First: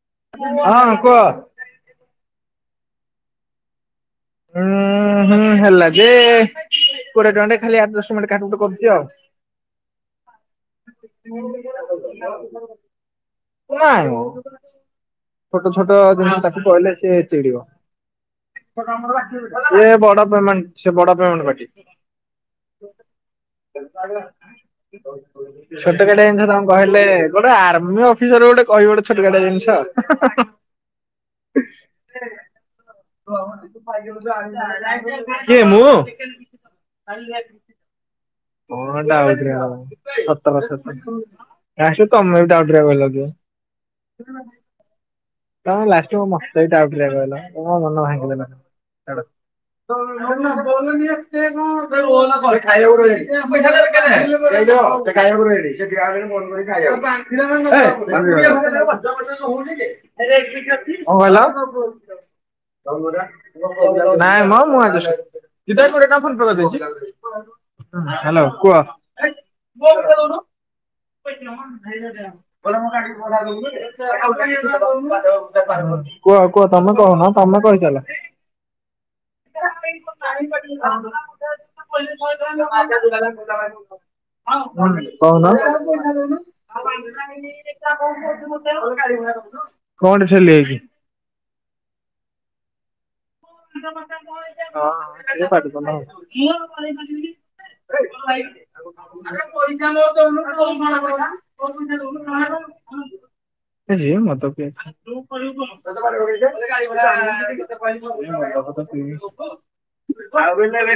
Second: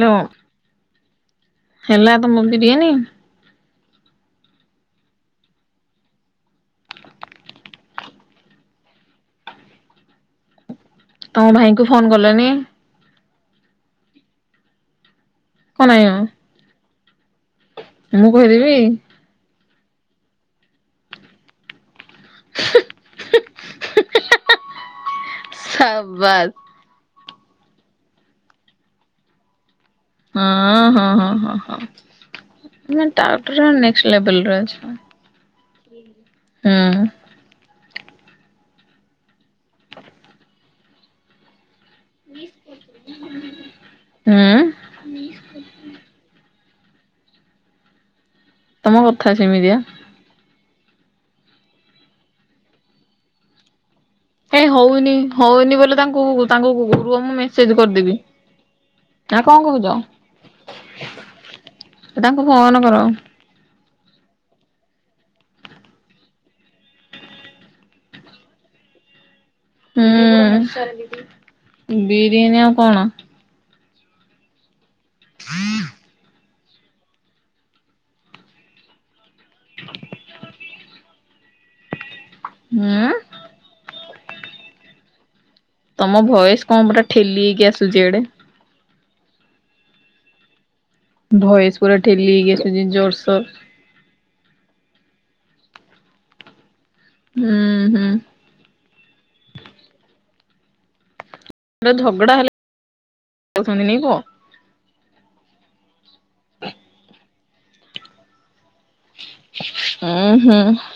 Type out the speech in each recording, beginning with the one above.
No ହଁ କୁହ। ହେଲା ତମ ବିରିୟାନୀ? ଉୁଁ ହୁଁ ହେଲା ଯେ କୋଡିଏ ଟଙ୍କାଟେ ଖାଲି [unintelligible] ଟଙ୍କେଟେ କାଠଟ କରୁଛି ଆଉ। ହଁ। [unintelligible] କଲନି ନାଇଁ ଛୋଟ କଣ ଛୋଟ ପାଇଁ ଯାହା ତାକୁ କହିଲେ ସିଏ ଚିଡିବ। ମୁଁ କହିଦେବି? ଏ ବଡ ପେମେଣ୍ଟ ସେ ବଡ ପେମେଣ୍ଟ ପାଟି। ଛୋଟ ସାବାସ୍ କାଟିଆଙ୍କର କହିଲେ ଗୋଟେ ଆର୍ମି ଅଫିସର ଗୋଟେ କହିବ ଗୋଟେ ଛୋଟ କାଟେ ଜିନିଷ। ହଁ ହଁ ହଁ ହଁ ହଁ ତାପରେ ନେ କିଏ ମୁଁ ସତ କଥା ତ ଲାଷ୍ଟକୁ ତମେ ବି ଡାଉଟ ରେ ପଇଲ କିଓ ହୁଁ ସେଇ ଡାଉଟରେ ପଡିଲ ମୋ ମନ ଭାଙ୍ଗିିଦେଲ। ତମ କଥା ସେମିତିଆ [unintelligible] [unintelligible] ଏ ହଉନି କଣ ହଉନି ବୋଲେ ତାଙ୍କୁ କହିଲ? ତାଙ୍କୁ ଗ୍ରୁପ ମୁଁ ମେସେଜ କରିଦେବି ନା କଣ କହୁଛ ତାଙ୍କୁ ଫୋନ କର ନାଇଁ ମ ମୁଁ ଆଦି [unintelligible] କରିଦେଇଛି। ହ୍ୟାଲୋ କୁହ। [unintelligible] ହୁଁ ବିରିୟାନୀ ଆଉ କଣ କୁହ। କୁହ ତମେ କହୁନ ତମେ କହିଚାଲ। [unintelligible] ହୁଁ ହଁ କହୁନ। ତମ ଭଏସ କଣ ପୁରା କଣଟେ ଠେଲି ହେଇକି ଆସୁଛି ଏଡେ ଛେଲି ଯାଇଛି। ଭୟସ ପୁରା ଢେଲିହେଇକି ଆସୁଛି ଜୋରସୋର। ହଁ [unintelligible] ହୁଁ ହୁଁ। [unintelligible] ଗୋଟେ ଝଗଡା ହେଲେ ଯାଉଛନ୍ତି ନାଇଁ ଯି କଣ? ମତ ପିଏ। [unintelligible] ଉଁ ହୁଁ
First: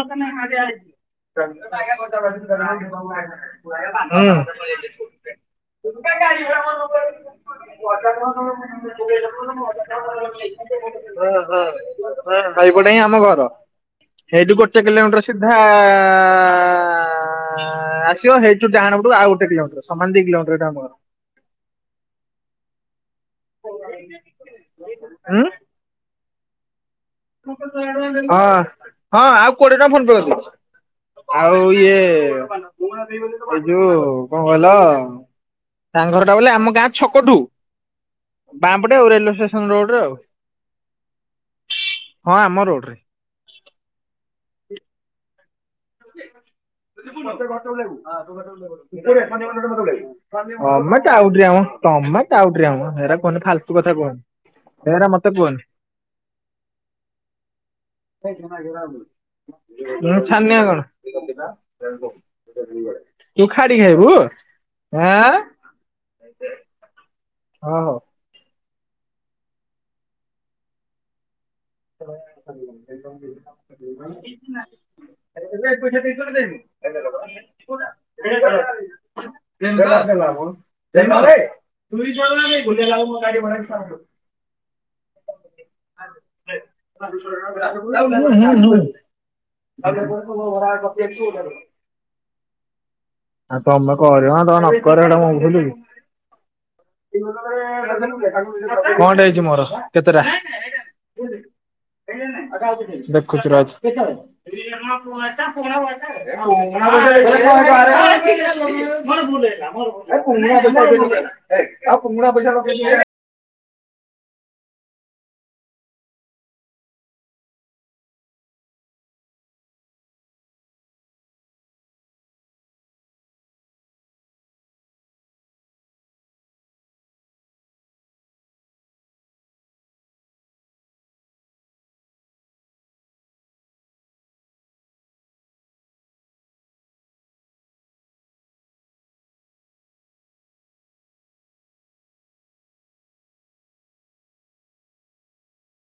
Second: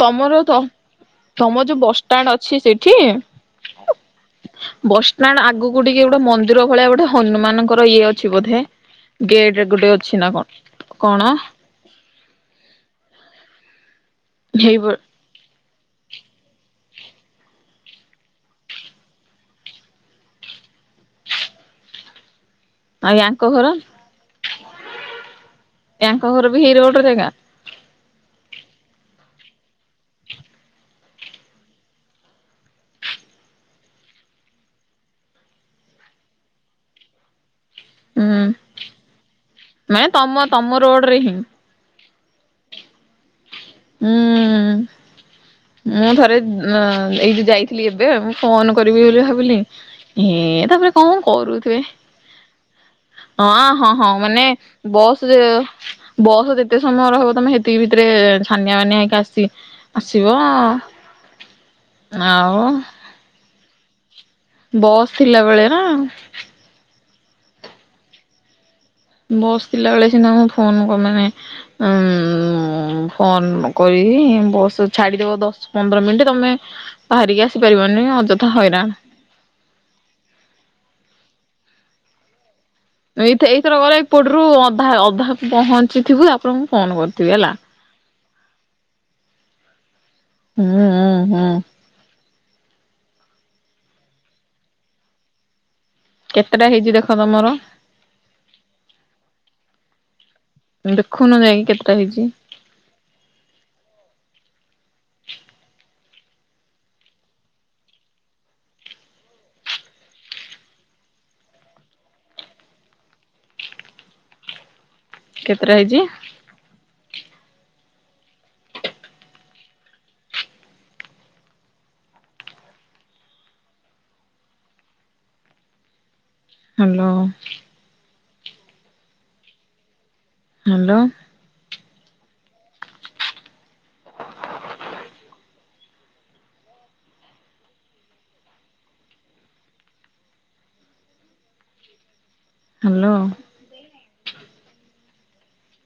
ତମର ତ ତମ ଯୋଉ ବସଷ୍ଟାଣ୍ଡ ଅଛି ସେଇଠି [unintelligible] ବସଷ୍ଟାଣ୍ଡ ଆଗକୁ ଟିକେ ଗୋଟେ ମନ୍ଦିର ଭଳିଆ ଗୋଟେ ହନୁମାନଙ୍କର ଇଏ ଅଛି ବୋଧେ ଗେଟରେ ଗୋଟେ ଅଛି ନା କଣ କଣ ହ ହଁ ସାଇପଟେ ହିଁ ଆମ ଘର ସେଇଠୁ ଗୋଟେ ହେଇବ କିଲୋମିଟର। ସୁଧାଁଆଁ ଆଁ ଆସିବ ହେଇଛୁ ଡାହାଣ ପଟୁ ଆଉ ଗୋଟ କୋମିଟର ସମାନ ଦି କିଲୋମିଟର ଆମର। ଆଉ ୟାଙ୍କ ଘର। ଆଁ। ୟାଙ୍କ ଘର ବି ହେଇ ରୋଡର ଜାଗା। ହଁ ହଁ ଆଉ କୋଡିଏ ଟଙ୍କା ଫୋନ ପେ କରି ଦେଇଛି। ଆଉ ଇଏ ଏଇ ଯଉ କଣ କହିଲ। ତାଙ୍କ ଘର ଟା ବୋଲେ ଆମ ଗାଁ ଛକଠୁ ହୁଁ ବାଆଁ ପଟେ ଆଉ ରେଲୱେ ଷ୍ଟେସନ ରୋଡରେ ମାନେ ଆଉ। ତମ ତମ ରୋଡ଼ରେ ହିଁ। ହଁ ଆମ ରୋଡ ରେ। ହୁଁ। ମୁଁ ଥରେ ଅ ଏଇ ଯାଇଥିଲି ଏବେ ମୁଁ ଫୋନ କରିବି ବୋଲି ଭାବିଲି। ଏ ତାପରେ ତମେ କଣ ଟାଉଟରିଆ ମ କରୁଥିବେ, ତମେ ଟାଉଟରିଆ ମ ହେରା କୁହନି ହଁ ଫାଲତୁ ହଁ କଥା ହଁ କୁହନି। ମାନେ ହେରା ବସ୍, ମତେ ଯେ କୁହନି ବସ୍ ଯେତେ ସମୟ ରହିବ ତମେ ହେତିକି ଭିତରେ ଥାନିଆ ମାନିଆ ହେଇକି ଆସି ମୁଁ ଆସିବ ଛାନିଆ କଣ ଆଉ ତୁ ଖାଡି ହେବୁ। ବସ୍ ଥିଲା ବେଳେ ନା। ହଁ ହଁ। ବସ ଥିଲା ବେଳେ ସିନା ମୁ ଫୋନ କ ମାନେ [unintelligible] ଉଁ ଫୋନ କରି ବସ ଛାଡିଦବ ଦଶ ପନ୍ଦର ମିନିଟ ତମେ ବାହାରିକି ଆସି ପାରିବନି ଅଯଥା ହଇରାଣ। [unintelligible] ଏଇଥ-ଏଇଥର କଲେ ଏପଟରୁୁ ଅଧା ଅଧା ପହଞ୍ଚିଥିବୁ ଆପଣଙ୍କୁ ହୁଁ ହୁଁ ହୁଁ [unintelligible] ଆଉ ତମେ କହିଲ ବା ତମେ ନକର ଏଇଟା ମୁଁ ଭୁଲିବି। କେତେଟା ହେଇଛି ଦେଖ ତମର କଣଟେ ହେଇଛି ମୋର କେତେଟା? ଦେଖୁନୁ ଯାଇକି କେତେଟା ହେଇଛି। ଦେଖିଛି ରହ [unintelligible] [unintelligible] କେତେଟା ହେଇଛି? ହ୍ୟାଲୋ। ହ୍ୟାଲୋ। ହ୍ୟାଲୋ।